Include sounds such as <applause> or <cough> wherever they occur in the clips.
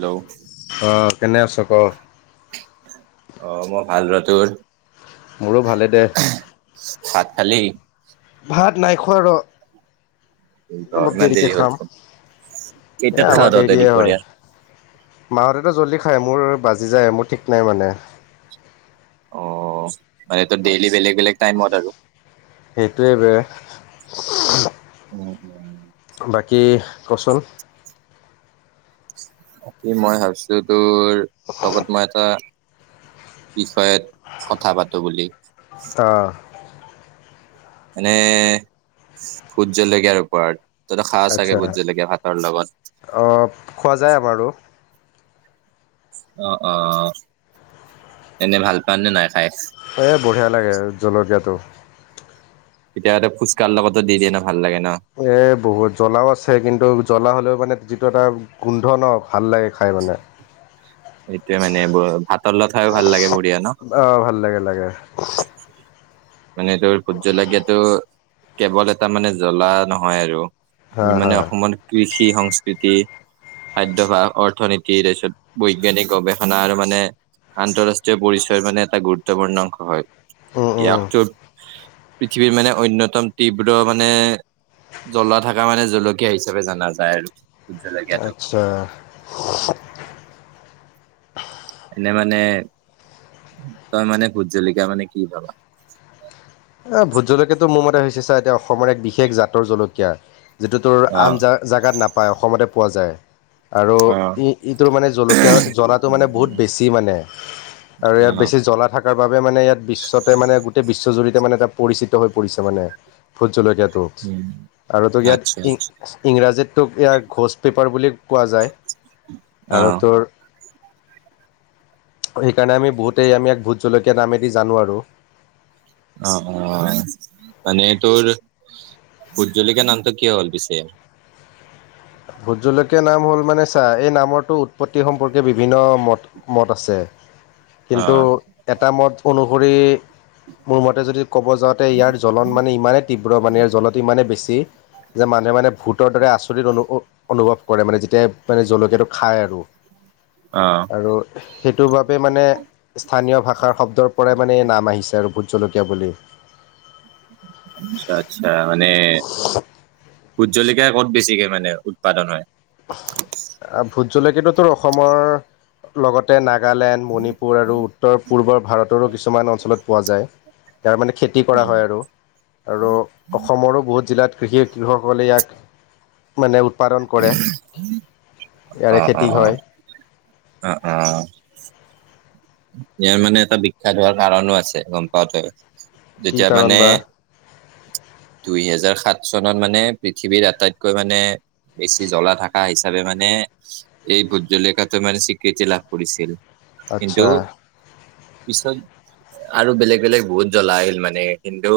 Hello অ' কেনে আছ ক? অ' মই ভাল ৰ, তোৰ? মোৰো ভালেই দে। ভাত খালি? ভাত নাই খোৱা ৰ! অলপ ইমান দেৰি দেৰিকৈ হ'ল খাম। চোন এ কেইটাত খাৱ আমাৰ তহঁতে দেৰিয়ে হয়। দুপৰীয়া মাহঁতেতো জল্দি খায়। মোৰ বাজি যায় মোৰ ঠিক নাই মানে অ মানে ত ডেইলি বেলেগ বেলেগ টাইমত আৰু উ উম উম বাকী ক'চোন। বাকী মই ভাবিছো তোৰ, লগত মই এটা বিষয়ত কথা পাতো বুলি অ'। মানে ভোট জলকীয়াৰ ওপৰত তইতো খাৱ চাগে আচ্ছা। ভোট জলকীয়া ভাতৰ লগত! অ', খোৱা যায় আমাৰো। অ' অ' অ' এনে ভাল পাৱনে নাই? খাই এ বঢ়িয়া লাগে জলকীয়াটো। তেতিয়া হয়তো ফুচকাৰ লগতো দি দিয়ে ন'হ! এ বহুত জ্বলাও আছে, কিন্তু জ্বলা হ'লেও মানে যিটো এটা গোন্ধ ন! ভাল লাগে খাই পেলাই এইটোৱে মানে, ভাতৰ লগত খায়ো ভাল লাগে বঢ়িয়া ন? অ', ভাল <unintelligible> মানে তোৰ ভোট জলকীয়াটো, কেৱল এটা মানে জ্বলা নহয় আৰু! হা ই হা। মানে অসমত কৃষি, সংস্কৃতি খাদ্যভাৰ, অৰ্থনীতি তাৰপিছত বৈজ্ঞানিক গৱেষণা আৰু মানে আন্তঃৰাষ্ট্ৰীয় পৰিচয় মানে এটা গুৰুত্বপূৰ্ণ অংশ হয়। উম, উম, ইয়াকতো পৃথিৱীৰ মানে অন্যতম তীব্ৰ মানে। জ্বলা থকা মানে জলকীয়া হিচাপে জানা যায় আৰু! ভোট জলকীয়াটো আচ্ছা। এনে মানে তই মানে ভোট জলকীয়া মানে কি ভাবা এ ভোট জলকীয়াটো মোৰ মতে হৈছে ছা এতিয়া অসমৰ এক বিশেষ জাতৰ জলকীয়া যিটো তোৰ অ আন জা জাগাত নাপায় অসমতে পোৱা যায় আৰু অ ই ই তোৰ মানে জলকীয়া জ্বলাটো মানে উম উম বহুত বেছি মানে আৰু অ ইয়াত বেছি জ্বলা থাক তাৰ বাবে মানে ইয়াত বিশ্বতে মানে গোটেই বিশ্বজুৰিতে মানে এটা পৰিচিত হৈ পৰিছে মানে ভোট জলকীয়াত ত উম আৰু তো আচ্ছা ইয়াত ই আচ্ছা ইংৰাজীত তোক ইয়াৰ ঘোঁচ পেপাৰ বুলি কোৱা যায় অ আৰু তোৰ <unintelligible> এইকাৰণে আমি বহুতেই আমি ইয়াক ভোট জলকীয়া নামেদি জানো আৰু অ অ মানে তোৰ ভোট জলকীয়া নামটো কিয় হ'ল পিছে ভোট জলকীয়া নাম হ'ল মানে চা এই নামৰটো উৎপত্তি সম্পৰ্কে বিভিন্ন মত মত আছে অ কিন্তু এটা মত অনুসৰি মোৰ মতে যদি ক'ব যাওঁতে ইয়াৰ জ্বলন মানে ইমানেই তীব্ৰ মানে ইয়াৰ জনতি ইমানেই বেছি দি যে মাজে মাজে ভূতৰ দৰে আচৰিত অনুসু অনুভৱ কৰে মানে যেতিয়া মানে জলকীয়াটো খায় আৰু অ আৰু সেইটোৰ বাবে মানে স্থানীয় ভাষাৰ শব্ তেও পৰাই মানে নাম আহিছে আৰু ভোট জলকীয়া বুলি আচ্ছা আচ্ছা মানে ভোট জলকীয়া ক'ত বেছিকে মানে উৎপাদন হয় ভোট জলকীয়াটো তোৰ অসমৰ লগতে নাগালেণ্ড মণিপুৰ আৰু উত্তৰ পূৰ্বৰ ভাৰতৰো কিছুমান অঞ্চলত পোৱা যায় তাৰ মানে খেতি কৰা হয় আৰু আৰু অসমৰো বহুত জিলাত কৃষি কৃষকসকলে ইয়াক মানে উৎপাদন কৰে <unintelligible> অ ইয়াৰে অ খেতি হয় অ অ ইয়াৰ মানে এটা বিখ্যাত হোৱাৰ কাৰণো আছে গম পাৱ তই কি যেতিয়া কাৰণ মানে বা দুই হেজাৰ সাত চনত মানে পৃথিৱীৰ আটাইতকৈ মানে বেছি জ্বলা থকা হিচাপে মানে এই ভোট জলকীয়াটো মানে স্বীকৃতি লাভ কৰিছিল কিন্তু আচ্ছা পিছত আৰু বেলেগ বেলেগ বহুত জ্বলা আহিল মানে কিন্তু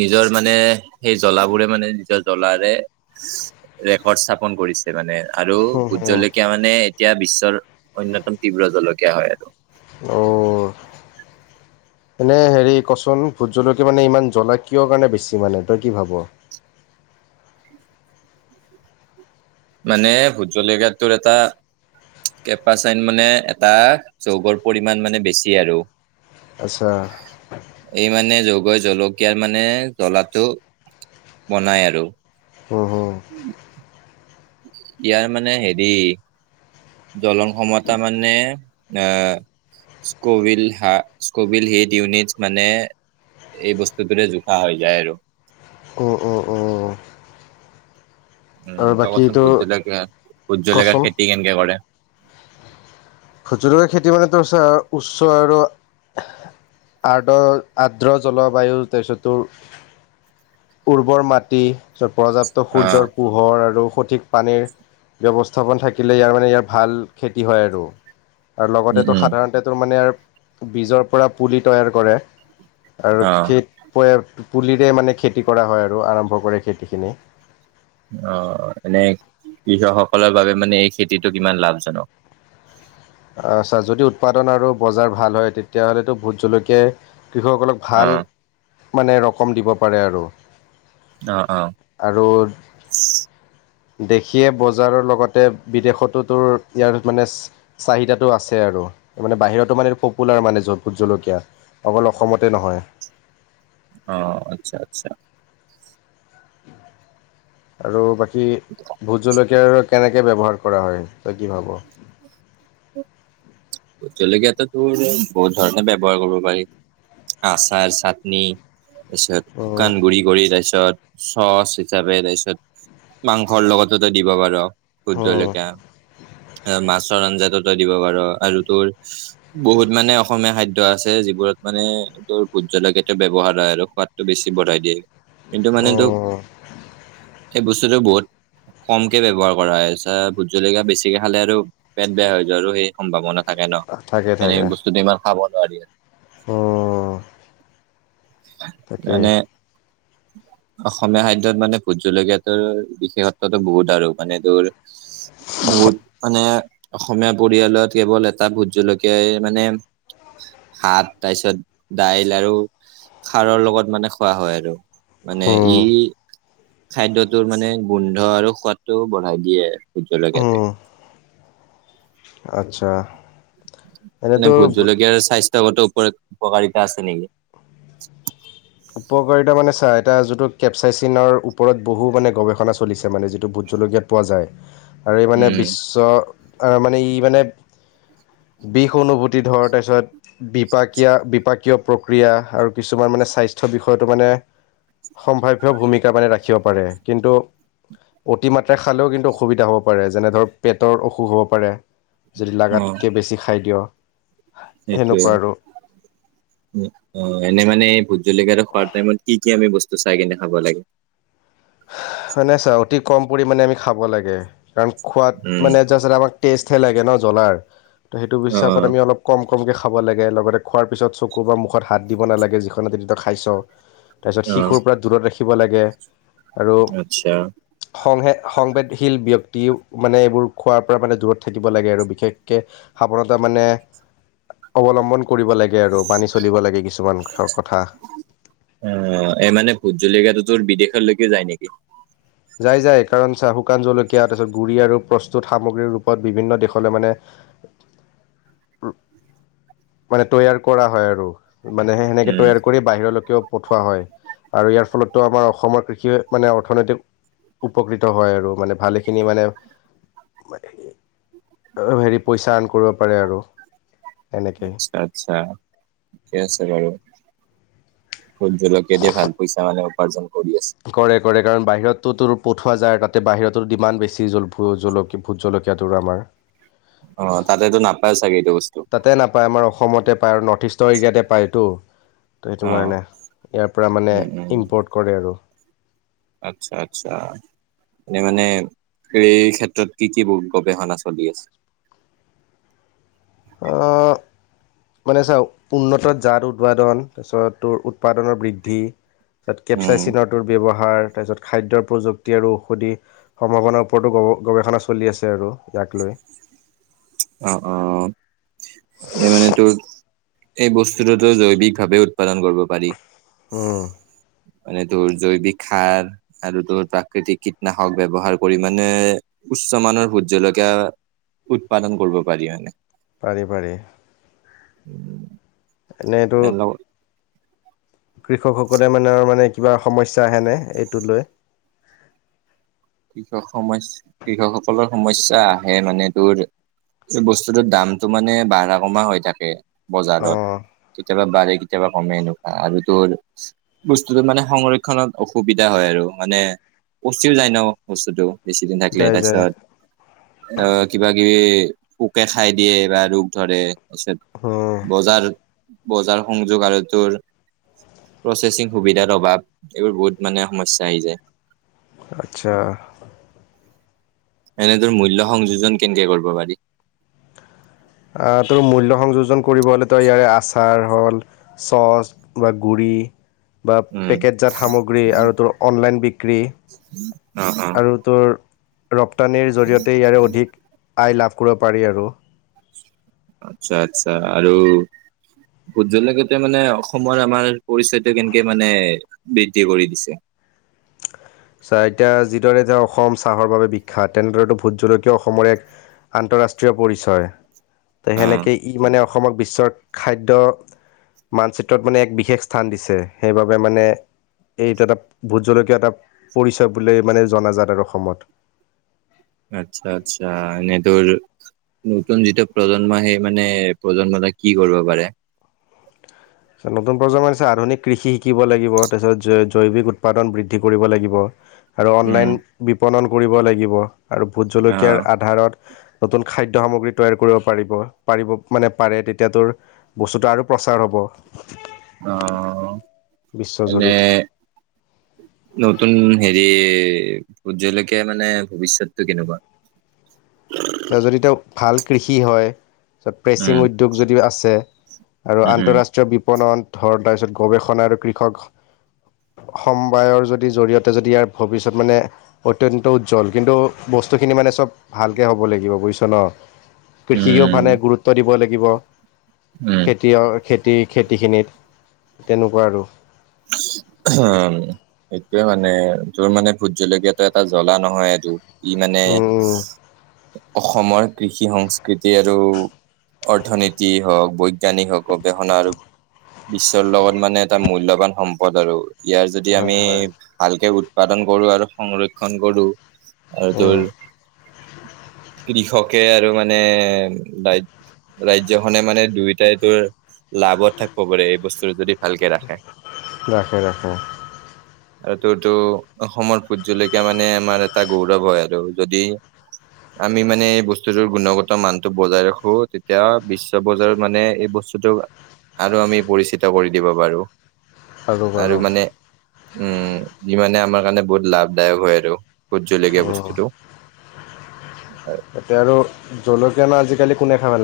নিজৰ মানে সেই জ্বলাবোৰে মানে নিজৰ জ্বলাৰে ৰেকৰ্ড স্থাপন কৰিছে মানে আৰু ভোট জলকীয়া মানে এতিয়া বিশ্বৰ অন্যতম তীব্ৰ জলকীয়া হয় আৰু অ <inaudible> এনে হেৰি কচোন ভোট জলকীয়া মানে ইমান জ্বলা কিয় কাৰণে বেছি মানে তই কি ভাব <inaudible> মানে ভোজ জলকীয়া টোৰ এটা কেপাচাইন মানে এটা যৌগৰ পৰিমাণ মানে বেছি আৰু আচ্ছা এই মানে যোগ গৈ জলকীয়াৰ মানে জলাটো বনাই আৰু হৌ হৌ ইয়াৰ মানে হেৰি জলং ক্ষমতা মানে অহ স্কভিল হা স্কভিল হিট ইউনিটচ্ মানে এই বস্তুটোৰে জোখা হৈ যায় আৰু অ অ অ উম তই কচোন ভুত জলকীয়া ভোট জলকীয়া কচোন খেতি কেনেকে কৰে ভুট জলকীয়াৰ খেতি মানে তোৰ চা উচ্ছ আৰু আৰ্দ আৰ্দ্ৰ জলবায়ুৰ তাৰপিছত তোৰ উৰ্বৰ মাটি ছত পৰ্যাপ্ত অ সূৰ্যৰ পোহৰ আৰু সত সঠিক পানীৰ ব্যৱস্থাপনা থাকিলে ইয়াৰ মানে ইয়াৰ ভাল খেতি হয় আৰু আৰু লগতে উম তো উম সাধাৰণতে তোৰ মানে বীজৰ পৰা পুলি তৈয়াৰ কৰে আৰু অ খেপ পয়েপ পুলিৰে মানে খেতি কৰা হয় আৰু আৰম্ভ কৰে খেতিখিনি অহ এনে কৃষকসকলৰ বাবে মানে এই খেতিটো কিমান লাভজনক <unintelligible> আছা যদি উৎপাদন আৰু বজাৰ ভাল হয় তেতিয়াহ'লেতো ভোট জলকীয়াই কৃষকসকলক অ ভাল মানে ৰকম দিব পাৰে আৰু অহ অহ দেশীয়ে বজাৰৰ লগতে বিদেশতো তোৰ ইয়াৰ মানে চাহিদাটো আছে আৰু মানে বাহিৰতো মানে পপুলাৰ মানে জ ভুট জলকীয়া অকল অসমতে নহয় অহ আচ্ছা আচ্ছা আৰু বাকী ভোত জলকী তেঅৰ কেনেক ব্যৱহাৰ কৰা হয় তই কি ভাব ভুট জলকীয়াটো তোৰ বহুত ধৰণে ব্যৱহাৰ কৰিব পাৰি আচাৰ চাটনি তাৰপিছত উম শুকান গুৰি কৰি তাৰপিছত চচ হিচাপে তাৰপিছত মাংসৰ লগতো তই দিব পাৰ ভোট উম জলকীয়া আ মাছৰ আঞ্জাতো তই দিব পাৰ আৰু তোৰ বহুত মানে অসমীয়া খাদ্য আছে যিবোৰত মানে তোৰ ভোট জলকীয়াটো ব্যবহাৰ হয় আৰু সোৱাদটো বেছি বঢ়াই দিয়ে কিন্তু মানে তোক উম সেই বস্তুটো বহুত কমকে ব্যৱহাৰ কৰা হয় চা ভোত জলকীয়া বেছিকে খালে আৰু পেট বেয়া হৈ যোৱা আৰু সেই সম্ভাৱনা থাকে ন সেনেকে বস্তুদি ইমান খাব নোৱাৰি আৰু উম মানে অসমীয়া খাদ্যত মানে ভোট জলকীয়াটোৰ বিশেষত্বটো বহুত আৰু মানে তোৰ বহুত মানে অসমীয়া পৰিয়ালত কেৱল এটা তাত ভোট জলকীয়াই মানে ভাত তাৰপিছত দাইল আৰু খাৰৰ লগত মানে খোৱা হয় আৰু মানে ই খাদ্যটোৰ মানে গোন্ধ আৰু সোৱাদটো বঢ়াই দিয়ে ভোট জলকীয়াতে উম আচ্ছা মানে ভোট জলকীয়াৰ স্বাস্থ্য গতো উপকাৰিতা আছে নিকি উপকাৰিতা মানে চা এটা যিটো কেপচাইচিনৰ ওপৰত বহু মানে গৱেষণা চলিছে মানে যিটো ভোট জলকীয়া পোৱা যায় আৰু ই মানে উম বিশ্ব আ মানে ই মানে বিষ অনুভূতি ধৰ তাৰপিছত বিপাকীয়া বিপাকীয় প্ৰক্ৰিয়া আৰু কিছুমান মানে স্বাস্থ্য বিষয়টো মানে সম্ভাৱ্য ভূমিকা মানে ৰাখিব পাৰে কিন্তু অতিমাত্ৰা খালেও কিন্তু অসুবিধা হ'ব পাৰে যেনে ধৰ পেটৰ অসুখ হ'ব পাৰে যদি লাগাতকে বেছি খাই দিয় সেইটোৱেই সেনেকুৱা আৰু উ উ এনে মানে ভুট জলকীয়াটো খোৱাৰ টাইমত কি কি আমি বস্তু চাই কিনে খাব লাগে হয় নে চা অতি কম পৰিমাণে আমি খাব লাগে কাৰণ খোৱাত উম মানে জাষ্ট আমাক টেষ্টহে লাগে ন জ্বলাৰ ত সেইটো অ হিচাপ আমি অলপ কম কমকে খাব লাগে লগতে খোৱাৰ পিছত চকু বা মুখত হাত দিব নালাগে যিখন হাতেদি তই খাইছ তাৰপিছত অ শিশুৰ পৰা দূৰত ৰাখিব লাগে আৰু আচ্ছা সংহে সংবেদশীল ব্যক্তিও মানে এইবোৰ খোৱাৰ পৰা মানে দূৰত থাকিব লাগে আৰু বিশেষকৈ সাৱধতা মানে অৱলম্বন কৰিব লাগে আৰু। মানী চলিব লাগে কিছুমান কথা। য'ত বিদেশলৈকে যায় নেকি। যায়-যায় কাৰণ চাহ শুকান জলকীয়া তাৰপিছত গুড়ি আৰু প্ৰস্তুত সামগ্ৰীৰ ৰূপত বিভিন্ন দেশলৈ মানে <inaudible> মানে তৈয়াৰ কৰা হয় আৰু। মানে সেনেকে উম তৈয়াৰ কৰি বাহিৰলৈকেও পঠোৱা হয় আৰু ইয়াৰ ফলতো আমাৰ অসমৰ কৃষি মানে অৰ্থনৈতিক উপকৃত হয় আৰু মানে ভালেখিনি মানে <unintelligible> হেৰি পইচা আৰ্ণ কৰিব পাৰে আৰু। এনেকে আচ্ছা-আচ্ছা ঠিকে আছে বাৰু। ভোট জলকীয়া দি ভাল পইচা মানে উপাৰ্জন কৰি আছে কৰে-কৰে কাৰণ বাহিৰত তো তোৰ পঠোৱা যায় তাতে বাহিৰতো দিমান বেছি ভোট জলকীয়াটোৰ আমাৰ। অ তাতেতো নাপায় চাগে এইটো বস্তু তাতে নাপায় আমাৰ অসমতে পায় আৰু নৰ্থ ইষ্টৰ এৰিয়াতে পায়টো। ত' এইটো অ কাৰণে ইয়াৰ পৰা মানে ইম্পৰ্ট কৰে আৰু। আচ্ছা-আচ্ছা। এনে মানে সেই ক্ষেত্ৰত কি-কি গৱেষণা চলি আছে? <inaudible> অ' মানে চাও উন্নত জাত উৎপাদন তাৰপিছত তোৰ উৎপাদনৰ বৃদ্ধি। তাত কেপচাই উম চিনৰটোৰ ব্যৱহাৰ। তাৰপিছত খাদ্যৰ প্ৰযুক্তি আৰু ঔষধি সম্ভাৱনাৰ ওপৰতো গৱেষণা চলি আছে আৰু ইয়াক লৈ। অ', অ' এনে মানে তোৰ এই বস্তুটোতো জৈৱিকভাৱে উৎপাদন কৰিব পাৰি। উম। মানে তোৰ জৈৱিক সাৰ আৰু তোৰ প্ৰাকৃতিক কীটনাশক ব্যৱহাৰ কৰি মানে উচ্চ মানৰ ভোট জলকীয়া উৎপাদন কৰিব পাৰি মানে। পাৰি পাৰি। উম। এনেইতো এৰ লগ- কৃষকসকলে মানে-মানে কিবা সমস্যা আহেনে এইটো লৈ। কৃষক সমস্যা কৃষকসকলৰ সমস্যা আহে মানে তোৰ বস্তুটো দামটো মানে বাঢ়া কমা হৈ থাকে বজাৰত অঁ কেতিয়াবা বাৰে কেতিয়াবা কমে এনেকুৱা আৰু তোৰ বস্তুটো মানে সংৰক্ষণত অসুবিধা হয় আৰু মানে পচিওঁ যায় ন বস্তুটো বেছি দিন থাকিলে যায় যায় তাৰপিছত অ' কিবা <unintelligible> পোকে খাই দিয়ে বা ৰোগ ধৰে তাৰপিছত উম, বজাৰ বজাৰ সংযোগ আৰু তোৰ প্ৰচেচিং সুবিধাৰ অভাৱ এইবোৰ বহুত মানে সমস্যা আহি যায়। আচ্ছা। এনে ধৰ মূল্য সংযোজন কেংকে কৰিব পাৰি? আ, তোৰ মূল্য সংযোজন কৰিব হলে তই ইয়াৰে আচাৰ হল চছ বা গুৰি <unintelligible> বা উম পেকেতজাত সামগ্ৰী আৰু তোৰ অনলাইন বিক্ৰী। অ', অ'। আৰু তোৰ ৰপ্তানিৰ জৰিয়তে ইয়াৰে অধিক আয় লাভ কৰিব পাৰি আৰু। আচ্ছা-আচ্ছা আৰু ভোট জলকীয়া টোয় মানে অসমৰ আমাৰ পৰিচয়টো কেনেকে মানে বৃদ্ধি কৰি দিছে। চা এতিয়া যিদৰে জে অসম চাহৰ বাবে বিখ্যাত তেনেদৰেতো ভোট জলকীয়ও অসমৰ এক আন্তৰাষ্ট্ৰীয় পৰিচয় তে অ সেনেকে ই মানে অসমক বিশ্বৰ খাদ্য মানচিত্ৰত মানে এক বিশেষ স্থান দিছে সেইবাবে মানে এইটো এটা ভোট জলকীয়া এটা পৰিচয় বুলি মানে জনাজাত আৰু অসমত। আচ্ছা আচ্ছা এনে তোৰ নতুন যিটো প্ৰজন্ম সেই মানে প্ৰজন্মটা কি কৰিব পাৰে। নতুন প্ৰজন্ম হৈছে আধুনিক কৃষি শিকিব লাগিব তাৰপিছত জৈ জৈৱিক উৎপাদন বৃদ্ধি কৰিব লাগিব। আৰু উম অনলাইন বিপণন কৰিব লাগিব আৰু ভোট জলকীয়াৰ অ আধাৰত নতুন খাদ্য সামগ্ৰী তৈয়াৰ কৰিব পাৰিব পাৰিব মানে পাৰে তেতিয়া তোৰ বস্তুটো আৰু প্ৰ প্ৰচাৰ হ'ব। অ এনে বিশ্বজুৰিত। নতুন হেৰি, ভূত জলকীয়া মানে ভৱিষ্যতটো কেনেকুৱা? <inaudible> যদি তেওঁক ভাল কৃষি হয় তাৰপাছত উম প্ৰেচিং উদ্যোগ যদি আছে আৰু উম আন্তঃৰাষ্ট্ৰীয় বিপণত ধৰ তাৰপিছত গৱেষণা আৰু কৃষক সমবায়ৰ যদি জৰিয়তে যদি ইয়াৰ ভৱিষ্যত মানে অত্যন্ত উজ্জ্বল, কিন্তু বস্তুখিনি মানে চব ভাল হ'ব লাগিব বুজিছ ন, কৃষিকো উম মানে গুৰুত্ব দিব লাগিব। উম খেতিয় খেতি খেতিখিনিত তেনেকুৱা আৰু। এইটোৱে মানে তোৰ মানে ভোট জলকীয়াটো এটা জ্বলা নহয় সেইটো। ই মানে, উম উম অসমৰ কৃষি সংস্কৃতি আৰু অৰ্থনীতি হওক বৈজ্ঞানিক হওক গৱেষণা আৰু বিশ্বৰ লগত মানে এটা মূল্যবান সম্পদ আৰু ইয়াৰ যদি আমি হয় হয় ভালকে উৎপাদন কৰো আৰু সংৰক্ষন কৰো আৰু উম তোৰ <inaudible> কৃষকে আৰু মানে, ডাইত ৰাজ্যখনে মানে দুয়োটাই তোৰ লাভত থাকিব পাৰে এই বস্তু যদি ভালকে ৰাখে। ৰাখে ৰাখে। আৰু এইতোটো, অসমৰ ভোট জলকীয়া মানে আমাৰ এটা গৌৰৱ হয় আৰু যদি আমি মানে এই বস্তুটোৰ গুণগত মানটো বজাই ৰাখো তেতিয়া বিশ্ব বজাৰত মানে এইবোৰ বস্তুটো আৰু আমি পৰিচিত কৰি দিব পাৰো। আৰু মানে <unintelligible> উম, ই মানে আমাৰ কাৰণে বহুত লাভদায়ক হয় আৰু ভোট জলকীয়া উম বস্তুটো। <inaudible> তাতে আৰু জলকীয়া না আজিকালি কোনে খাব <unintelligible>